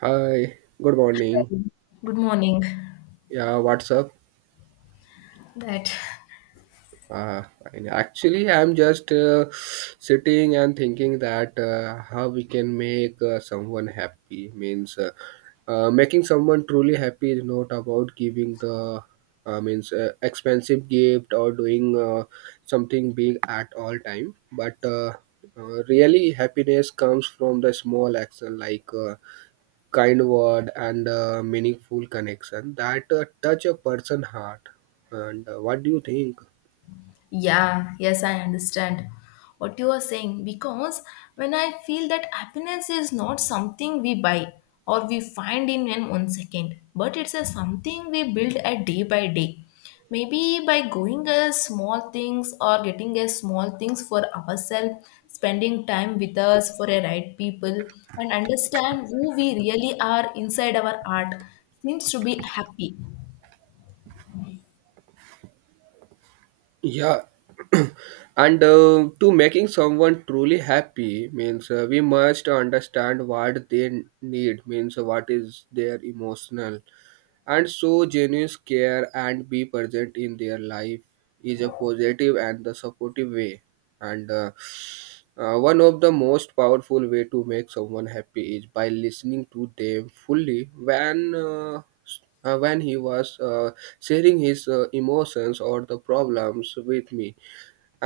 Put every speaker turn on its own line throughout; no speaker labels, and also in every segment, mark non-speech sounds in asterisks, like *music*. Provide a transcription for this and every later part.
Hi, good morning.
Hello. Good morning.
Yeah, what's up?
That,
Uh, and actually, I'm just sitting and thinking that how we can make someone happy. Means Making someone truly happy is not about giving the means expensive gift or doing something big at all time. But really, happiness comes from the small action like. Kind word and meaningful connection that touch a person heart and what do you think?
yeah, yes, I understand what you are saying, because when I feel that happiness is not something we buy or we find in an 1 second, but it's a something we build a day by day. Maybe by going a small things or getting a small things for ourselves, spending time with us for a right people, and understand who we really are inside our art seems to be happy.
Yeah. *clears throat* And to making someone truly happy means we must understand what they need, means what is their emotional, and so genuine care and be present in their life is a positive and the supportive way. And One of the most powerful way to make someone happy is by listening to them fully when when he was sharing his emotions or the problems with me.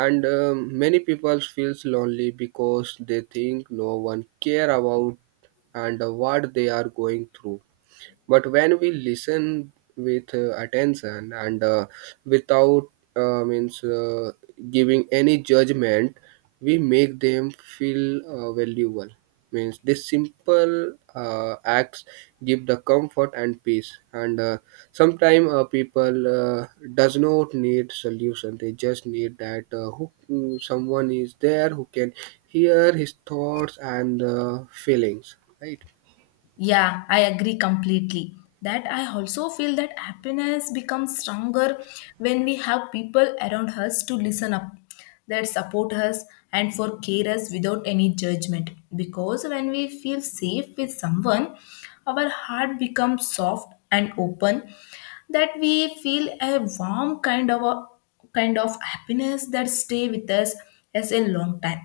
And many people feels lonely because they think no one care about and what they are going through. But when we listen with attention and without means giving any judgment, we make them feel valuable. Means this simple acts give the comfort and peace. And sometimes people uh, does not need solution. They just need that who someone is there who can hear his thoughts and feelings. Right.
Yeah, I agree completely. That I also feel that happiness becomes stronger when we have people around us to listen up, that support us and for care us without any judgment. Because when we feel safe with someone, our heart becomes soft and open, that we feel a warm kind of a kind of happiness that stay with us as a long time.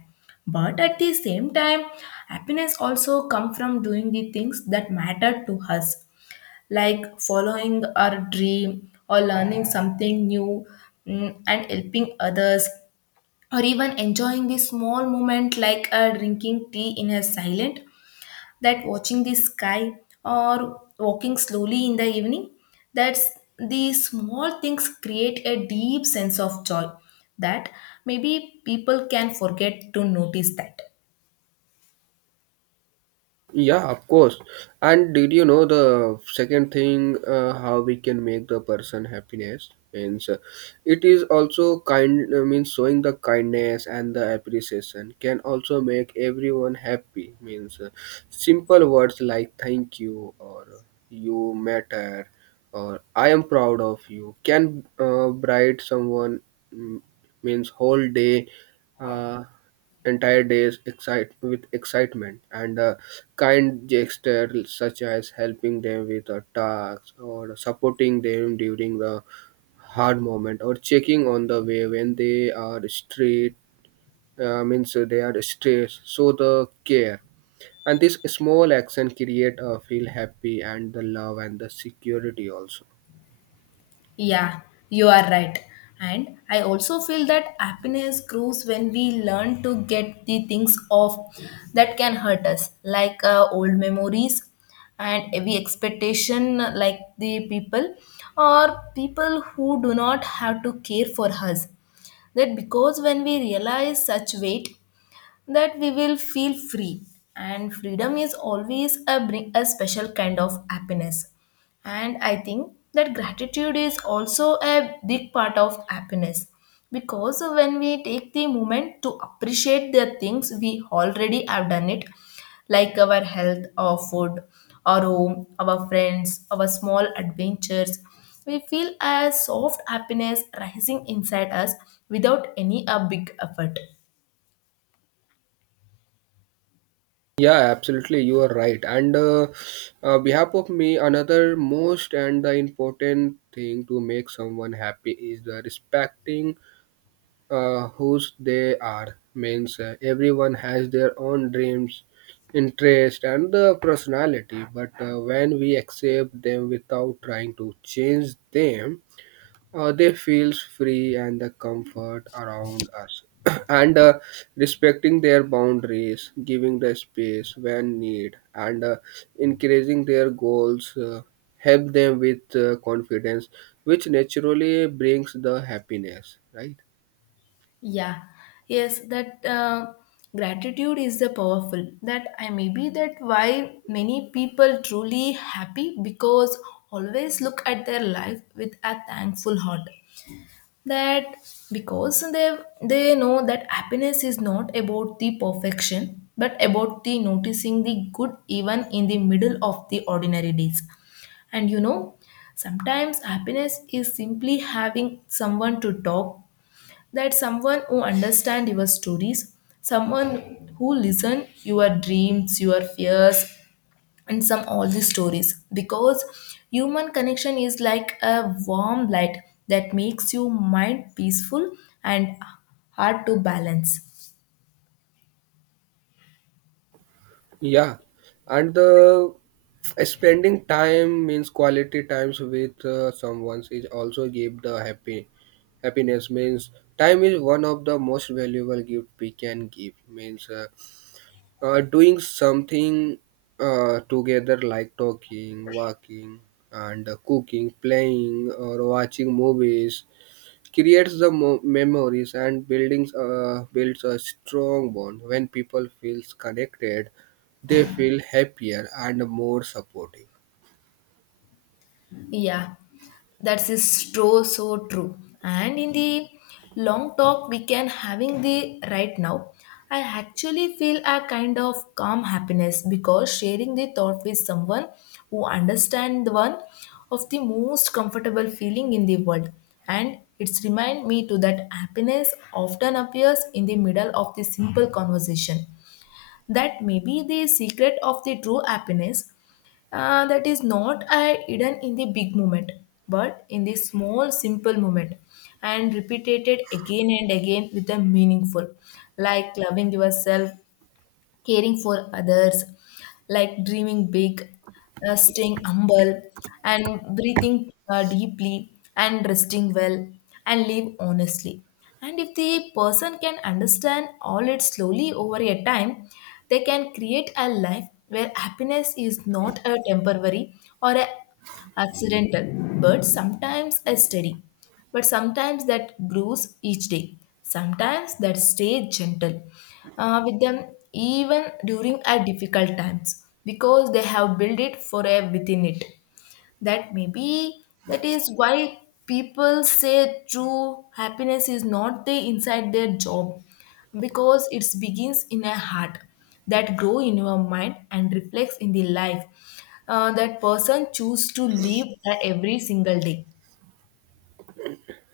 But at the same time, happiness also comes from doing the things that matter to us, like following our dream or learning something new, and helping others, or even enjoying the small moment like drinking tea in a silent, that watching the sky or walking slowly in the evening. That's, these small things create a deep sense of joy that maybe people can forget to notice that.
Yeah, of course. And did you know the second thing, how we can make the person happiness, means it is also kind, means showing the kindness and the appreciation can also make everyone happy. Means simple words like thank you or you matter or I am proud of you can bright someone, mm, means whole day, uh, entire days excite with excitement. And kind gestures such as helping them with a task or supporting them during the hard moment or checking on the way when they are straight, means they are stressed, so the care and this small action create a feel happy and the love and the security also.
Yeah, you are right. And I also feel that happiness grows when we learn to get the things off that can hurt us, like old memories and every expectation, like the people or people who do not have to care for us. That because when we realize such weight, that we will feel free, and freedom is always a bring a special kind of happiness. And I think that gratitude is also a big part of happiness, because when we take the moment to appreciate the things we already have done it, like our health, our food, our home, our friends, our small adventures, we feel a soft happiness rising inside us without any a big effort.
Yeah, absolutely. You are right. And behalf of me, another most and the important thing to make someone happy is the respecting whose they are. Means everyone has their own dreams, interest, and the personality. But when we accept them without trying to change them, they feels free and the comfort around us. *clears throat* And respecting their boundaries, giving the space when need, and encouraging their goals help them with confidence, which naturally brings the happiness, right?
Yeah, yes, that gratitude is the powerful. That I may be that why many people truly happy because always look at their life with a thankful heart. That because they know that happiness is not about the perfection, but about the noticing the good even in the middle of the ordinary days. And you know, sometimes happiness is simply having someone to talk, that someone who understand your stories, someone who listen your dreams, your fears, and some all these stories, because human connection is like a warm light that makes your mind peaceful and hard to balance.
Yeah, and the spending time means quality times with someone is also give the happy happiness. Means time is one of the most valuable gift we can give. Means doing something together like talking, walking, and cooking, playing, or watching movies creates the memories and buildings builds a strong bond. When people feels connected they feel happier and more supportive.
Yeah, that is true, so true. And in the long talk we can having the right now, I actually feel a kind of calm happiness because sharing the thought with someone who understand one of the most comfortable feeling in the world. And it's remind me to that happiness often appears in the middle of the simple conversation, that maybe the secret of the true happiness, that is not hidden in the big moment, but in the small simple moment and repeated again and again with a meaningful, like loving yourself, caring for others, like dreaming big, staying humble, and breathing deeply, and resting well, and live honestly. And if the person can understand all it slowly over a time, they can create a life where happiness is not a temporary or a accidental, but sometimes a steady, but sometimes that grows each day, sometimes that stays gentle with them even during our difficult times, because they have built it forever within it. That maybe that is why people say true happiness is not the inside their job, because it begins in a heart, that grow in your mind and reflects in the life that person choose to live every single day.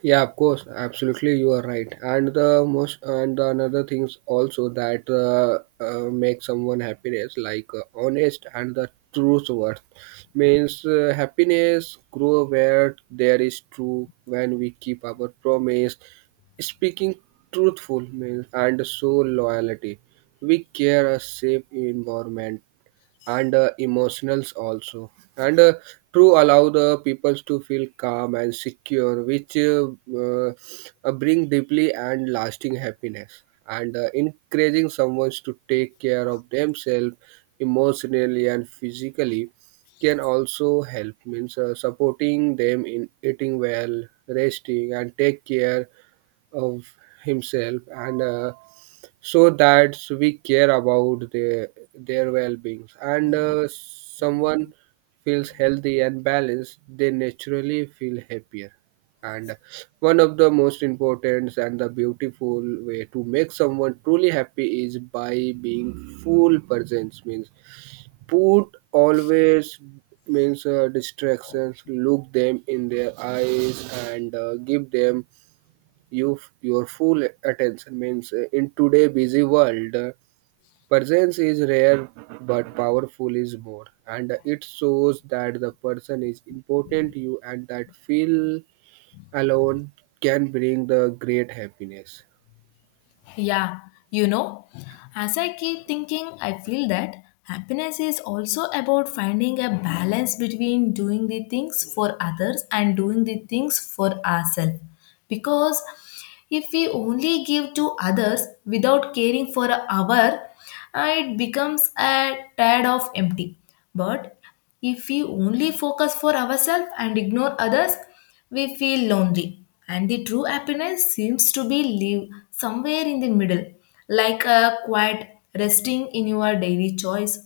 Yeah, of course, absolutely, you are right. And the most and the another things also that make someone happiness, like honest and the truth worth. Means happiness grow where there is true, when we keep our promise, speaking truthful, means and so loyalty. We care a safe environment and emotionals also. And true allow the peoples to feel calm and secure, which uh, bring deeply and lasting happiness. And encouraging someone to take care of themselves emotionally and physically can also help. Means supporting them in eating well, resting, and take care of himself. And so that we care about their well-beings. And someone feels healthy and balanced, they naturally feel happier. And one of the most important and the beautiful way to make someone truly happy is by being full presence. Means put always, means distractions, look them in their eyes and give them your full attention. Means in today busy world, presence is rare but powerful is more, and it shows that the person is important to you, and that feel alone can bring the great happiness.
Yeah, you know, as I keep thinking, I feel that happiness is also about finding a balance between doing the things for others and doing the things for ourselves. Because if we only give to others without caring for our, it becomes a tad of empty. But if we only focus for ourselves and ignore others, we feel lonely. And the true happiness seems to be live somewhere in the middle, like a quiet resting in your daily choice.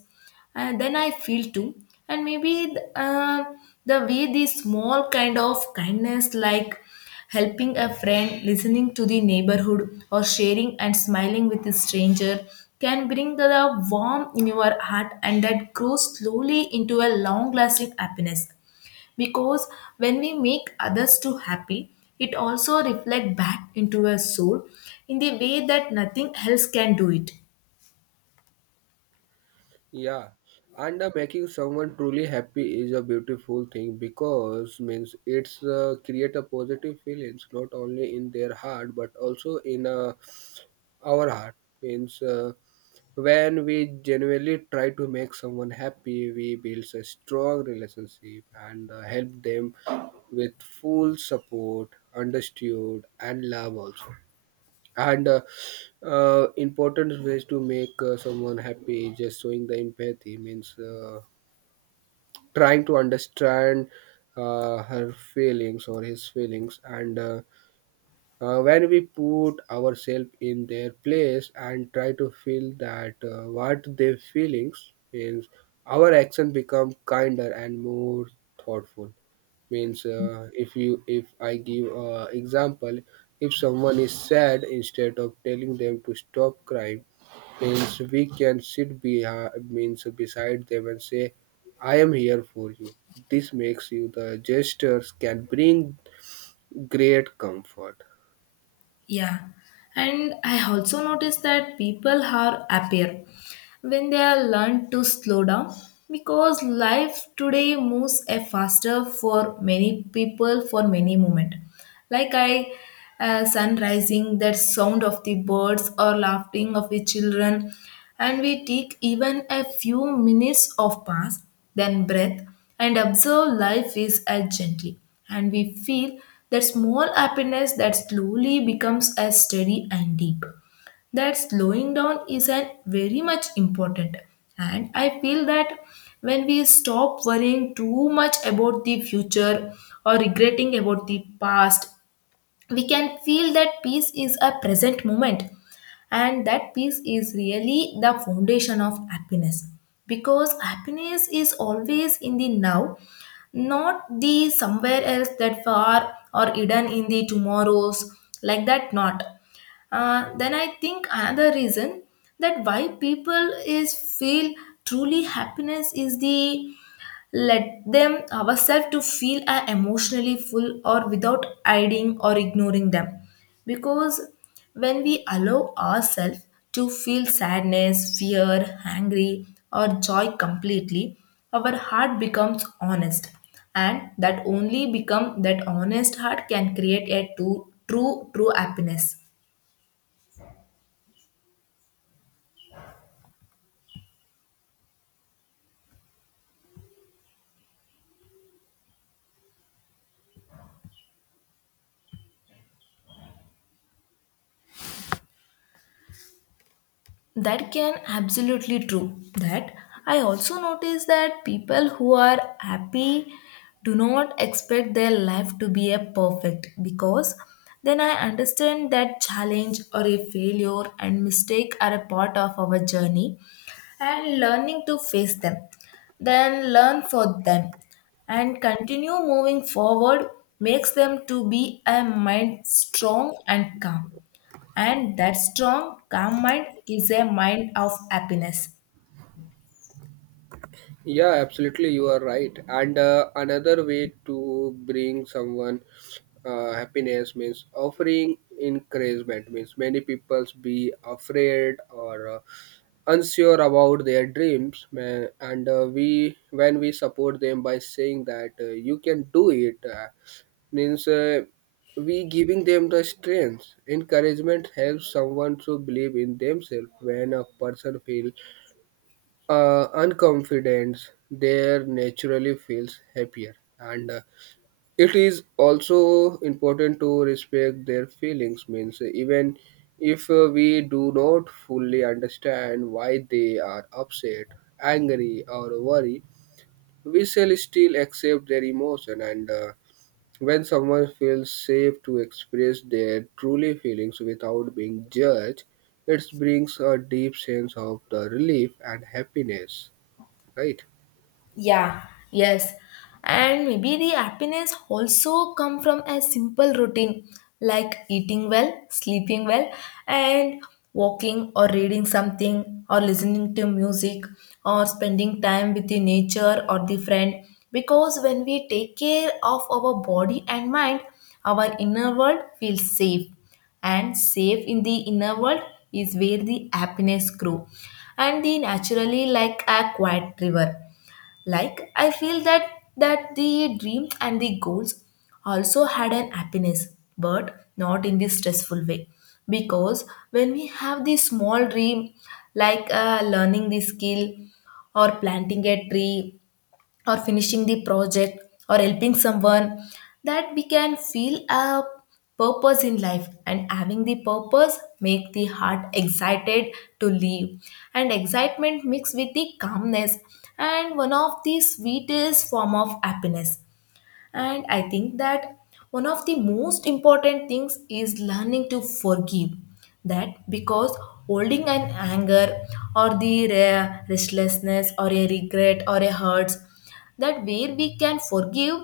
And then I feel too. And maybe the way this small kind of kindness, like helping a friend, listening to the neighborhood, or sharing and smiling with a stranger, can bring the warmth in your heart, and that grows slowly into a long lasting happiness, because when we make others too happy, it also reflects back into our soul in the way that nothing else can do it.
Yeah, and making someone truly happy is a beautiful thing because, means it's create a positive feelings not only in their heart but also in our heart. Means when we genuinely try to make someone happy, we build a strong relationship and help them with full support, understood, and love also. And important ways to make someone happy is just showing the empathy. Means trying to understand her feelings or his feelings. And when we put ourselves in their place and try to feel that what their feelings means, our action become kinder and more thoughtful. Means if I give a example, if someone is sad, instead of telling them to stop crying, means we can sit behind, means beside them and say, I am here for you. This makes you the gestures can bring great comfort.
Yeah, and I also noticed that people are happier when they are learned to slow down, because life today moves a faster for many people for many moment. Like I, sun rising, that sound of the birds or laughing of the children, and we take even a few minutes of pass, then breath, and observe life is as gently. And we feel that small happiness that slowly becomes as steady and deep. That slowing down is an very much important. And I feel that when we stop worrying too much about the future or regretting about the past, we can feel that peace is a present moment, and that peace is really the foundation of happiness, because happiness is always in the now, not the somewhere else that far or hidden in the tomorrows, like that not. Then I think another reason that why people is feel truly happiness is the let them ourselves to feel emotionally full or without hiding or ignoring them, because when we allow ourselves to feel sadness, fear, angry, or joy completely, our heart becomes honest, and that only become that honest heart can create a true happiness. That can absolutely true that I also notice that people who are happy do not expect their life to be a perfect, because then I understand that challenge or a failure and mistake are a part of our journey, and learning to face them, then learn for them, and continue moving forward makes them to be a mind strong and calm. And that strong, calm mind is a mind of happiness.
Yeah, absolutely, you are right. And another way to bring someone happiness means offering encouragement. Means many people's be afraid or unsure about their dreams, man. And we when we support them by saying that you can do it, means we giving them the strength. Encouragement helps someone to believe in themselves. When a person feels unconfident, they naturally feels happier. And it is also important to respect their feelings. Means even if we do not fully understand why they are upset, angry, or worried, we shall still accept their emotion. And when someone feels safe to express their truly feelings without being judged, it brings a deep sense of the relief and happiness, right?
Yeah, yes. And maybe the happiness also come from a simple routine, like eating well, sleeping well, and walking or reading something or listening to music or spending time with the nature or the friend. Because when we take care of our body and mind, our inner world feels safe, and safe in the inner world is where the happiness grow and the naturally like a quiet river. Like I feel that, that the dreams and the goals also had an happiness, but not in this stressful way, because when we have the small dream, like learning the skill or planting a tree or finishing the project or helping someone, that we can feel a purpose in life, and having the purpose make the heart excited to live, and excitement mixed with the calmness, and one of the sweetest form of happiness. And I think that one of the most important things is learning to forgive. That because holding an anger or the restlessness or a regret or a hurts, that where we can forgive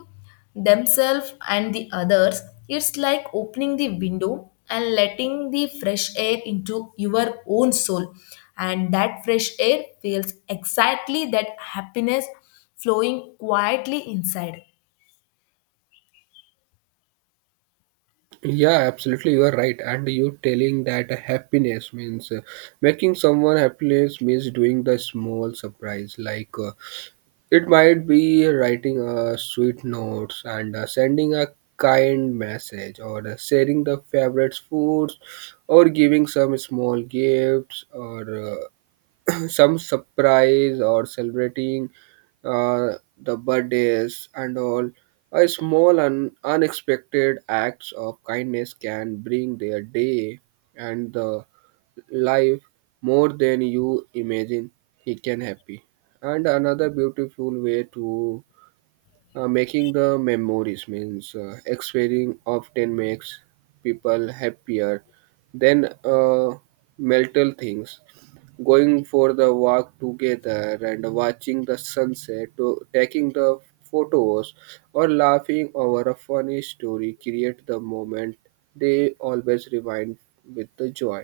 themselves and the others, it's like opening the window and letting the fresh air into your own soul. And that fresh air feels exactly that happiness flowing quietly inside.
Yeah, absolutely, you are right. And you telling that happiness means making someone happiness means doing the small surprise. Like it might be writing a sweet notes and sending a kind message, or sharing the favorite foods, or giving some small gifts, or *clears throat* some surprise or celebrating uh, the birthdays and all. A small and unexpected acts of kindness can bring their day and the life more than you imagine he can happy. And another beautiful way to making the memories means experiencing often makes people happier than mental things. Going for the walk together and watching the sunset, to taking the photos, or laughing over a funny story create the moment they always rewind with the joy.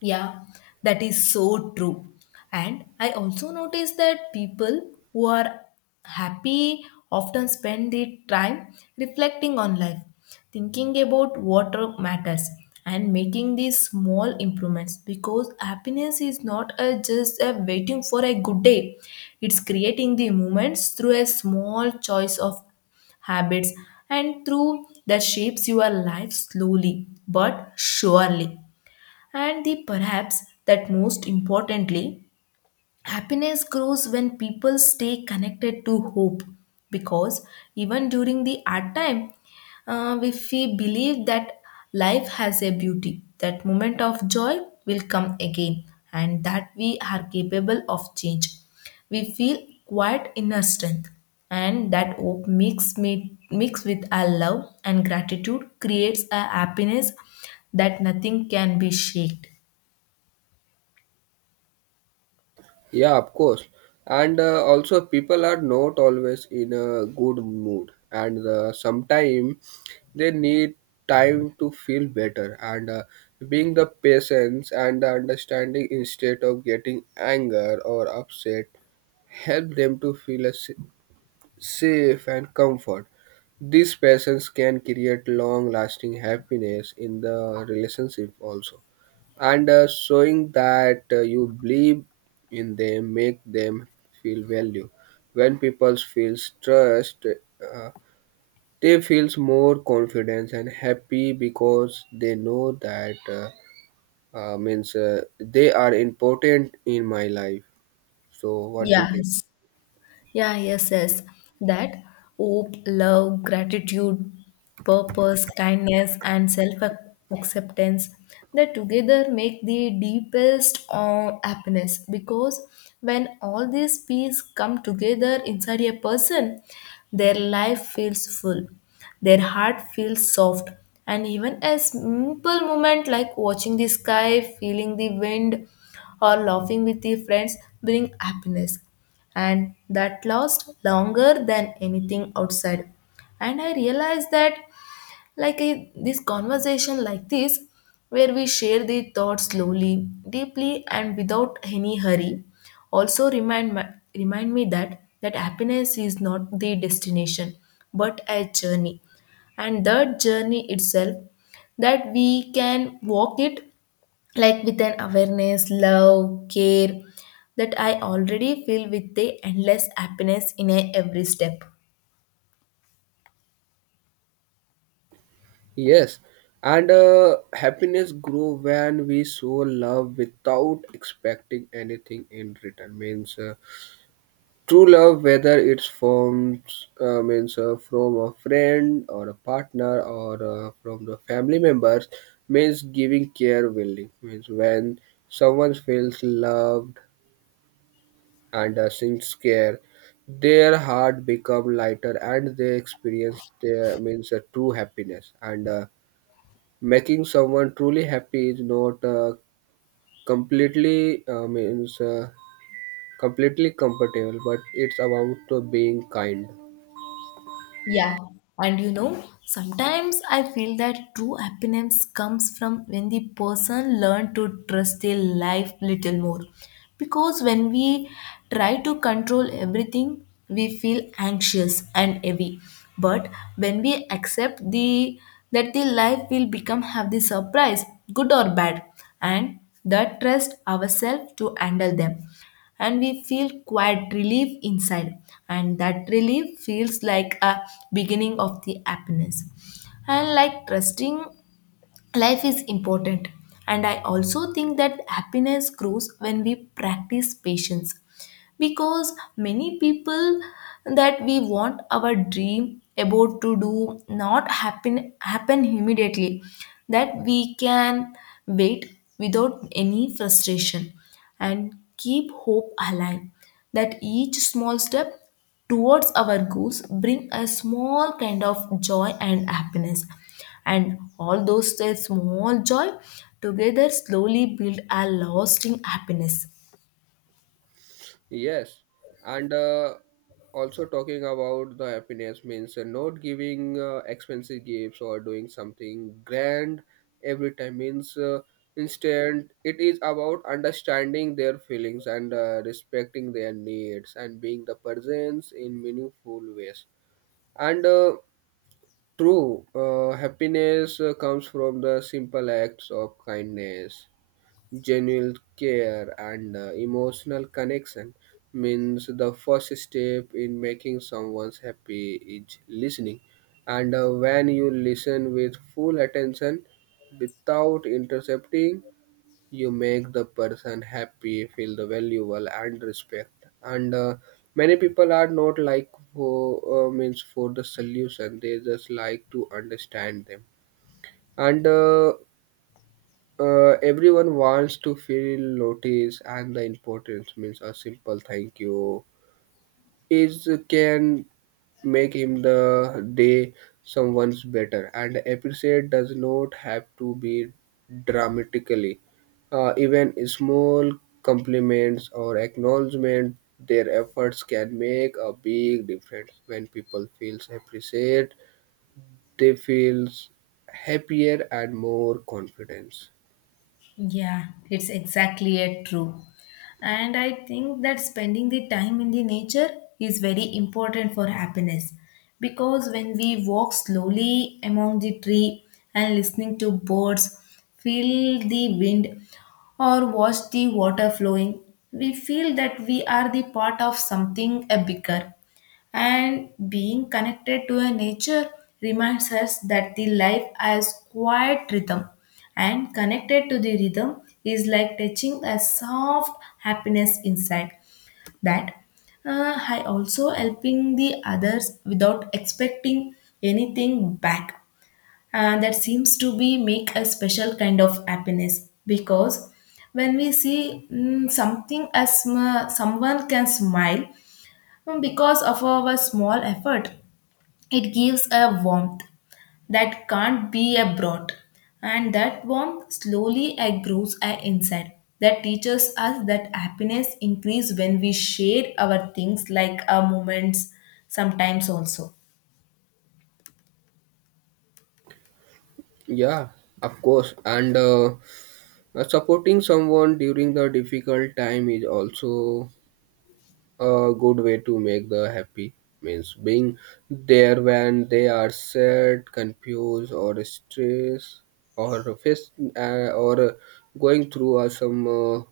Yeah, that is so true. And I also noticed that people who are happy often spend their time reflecting on life, thinking about what matters, and making these small improvements, because happiness is not a, just a waiting for a good day, it's creating the moments through a small choice of habits, and through that shapes your life slowly but surely. And the perhaps that most importantly, happiness grows when people stay connected to hope, because even during the hard time, if we believe that life has a beauty, that moment of joy will come again, and that we are capable of change. We feel quite inner strength, and that hope mixed with our love and gratitude creates a happiness that nothing can be shaked.
Yeah, of course. And also, people are not always in a good mood, and sometimes they need time to feel better. And being the patience and the understanding instead of getting anger or upset help them to feel a safe and comfort. These passions can create long lasting happiness in the relationship also. And showing that you believe in them make them feel value. When people feel trust, they feels more confidence and happy because they know that means they are important in my life. So what do you think?
Yes. Yeah, yes, yes. That hope, love, gratitude, purpose, kindness, and self acceptance, that together make the deepest happiness, because when all these pieces come together inside a person, their life feels full, their heart feels soft, and even a simple moment like watching the sky, feeling the wind, or laughing with the friends bring happiness, and that lasts longer than anything outside. And I realized that, like I, this conversation like this where we share the thoughts slowly, deeply, and without any hurry, also remind me that that happiness is not the destination, but a journey, and that journey itself that we can walk it, like with an awareness, love, care, that I already feel with the endless happiness in a every step.
Yes, and happiness grow when we show love without expecting anything in return. Means true love, whether it's from means from a friend or a partner or from the family members, means giving care willingly. Means when someone feels loved and since care, their heart become lighter and they experience their means a true happiness. And. Making someone truly happy is not completely uh, means uh, completely compatible, but it's about being kind.
Yeah, and you know, sometimes I feel that true happiness comes from when the person learn to trust their life little more. Because when we try to control everything, we feel anxious and heavy. But when we accept the that the life will become have the surprise, good or bad, and that trust ourselves to handle them, and we feel quiet relief inside, and that relief feels like a beginning of the happiness. And like trusting life is important. And I also think that happiness grows when we practice patience, because many people, that we want our dream about to do not happen immediately, that we can wait without any frustration and keep hope alive, that each small step towards our goals bring a small kind of joy and happiness, and all those small joy together slowly build a lasting happiness.
Yes, and also talking about the happiness means not giving expensive gifts or doing something grand every time. Means instead it is about understanding their feelings and respecting their needs and being the presence in meaningful ways. And. True, happiness comes from the simple acts of kindness, genuine care, and emotional connection. Means the first step in making someone happy is listening. And when you listen with full attention without intercepting, you make the person happy feel the valuable and respect. And many people are not like for means for the solution, they just like to understand them. And everyone wants to feel noticed and the importance. Means a simple thank you is can make him the day someone's better, and appreciate does not have to be dramatically, even small compliments or acknowledgement their efforts can make a big difference. When people feels appreciated, they feels happier and more confidence.
Yeah, it's exactly it, true. And I think that spending the time in the nature is very important for happiness, because when we walk slowly among the tree and listening to birds, feel the wind or watch the water flowing, we feel that we are the part of something a bigger, and being connected to a nature reminds us that the life has quiet rhythm, and connected to the rhythm is like touching a soft happiness inside. That I also helping the others without expecting anything back, that seems to be make a special kind of happiness, because when we see, something as someone can smile. Because of our small effort, it gives a warmth that can't be brought, and that warmth slowly grows inside. That teaches us that happiness increases when we share our things like our moments sometimes also.
Yeah, of course. And supporting someone during the difficult time is also a good way to make the happy. Means being there when they are sad, confused, or stressed, or face or going through some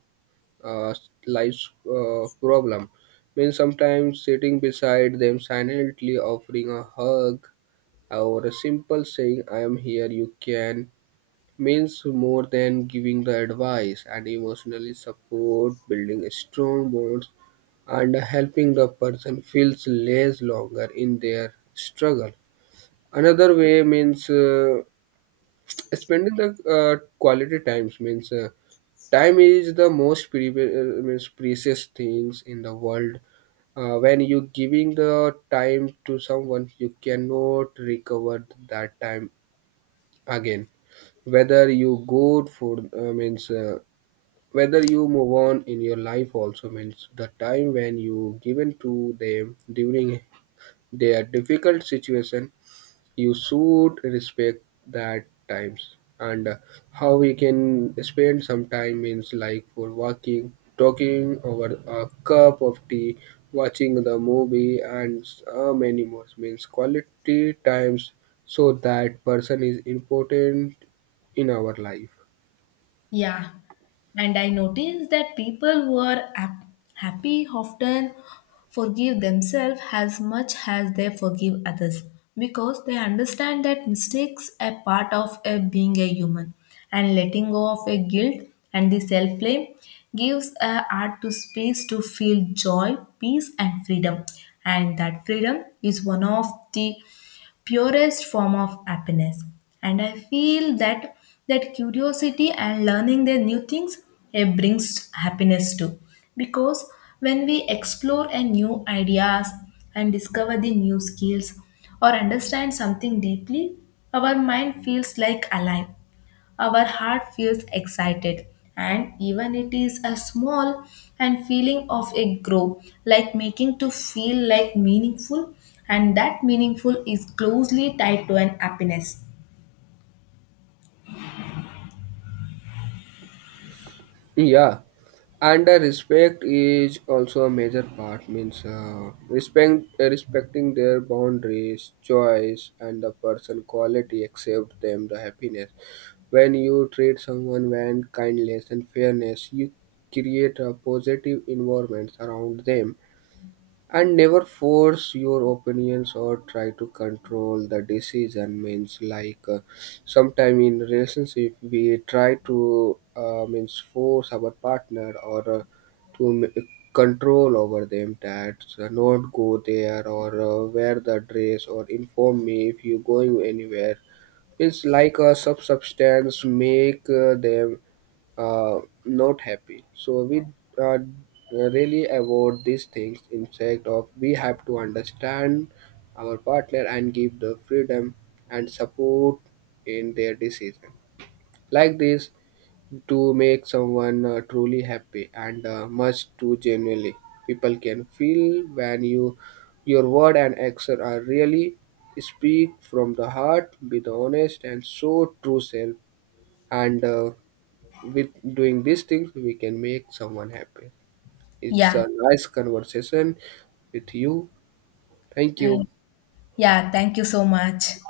uh, life's problem. Means sometimes sitting beside them silently, offering a hug or a simple saying I am here, you can, means more than giving the advice and emotionally support, building strong bonds and helping the person feels less longer in their struggle. Another way means spending the quality times. Means time is the most pre- means precious things in the world. When you giving the time to someone, you cannot recover that time again, whether you go for means whether you move on in your life also. Means the time when you given to them during their difficult situation, you should respect that times. And how we can spend some time, means like for walking, talking over a cup of tea, watching the movie, and so many more, means quality times, so that person is important in our life.
Yeah, and I notice that people who are happy often forgive themselves as much as they forgive others, because they understand that mistakes are part of a being a human, and letting go of a guilt and the self blame gives a heart to space to feel joy, peace and freedom, and that freedom is one of the purest form of happiness. And I feel that, that curiosity and learning the new things, it brings happiness too, because when we explore a new ideas and discover the new skills or understand something deeply, our mind feels like alive, our heart feels excited, and even it is a small and feeling of a grow like making to feel like meaningful, and that meaningful is closely tied to an happiness.
Yeah, and respect is also a major part. Means respecting their boundaries, choice, and the person quality accept them the happiness. When you treat someone with kindness and fairness, you create a positive environment around them, and never force your opinions or try to control the decision. Means like sometime in relationship we try to means force our partner or to m- control over them, that not go there or wear the dress or inform me if you going anywhere, means like a sub substance make them uh, not happy. So we uh, really avoid these things. Instead of we have to understand our partner and give the freedom and support in their decision. Like this, to make someone truly happy and much too genuinely, people can feel when your word and action are really speak from the heart, be the honest and show true self. And. With doing these things we can make someone happy. It's
Yeah.
a nice conversation with you. Thank you.
And yeah, thank you so much.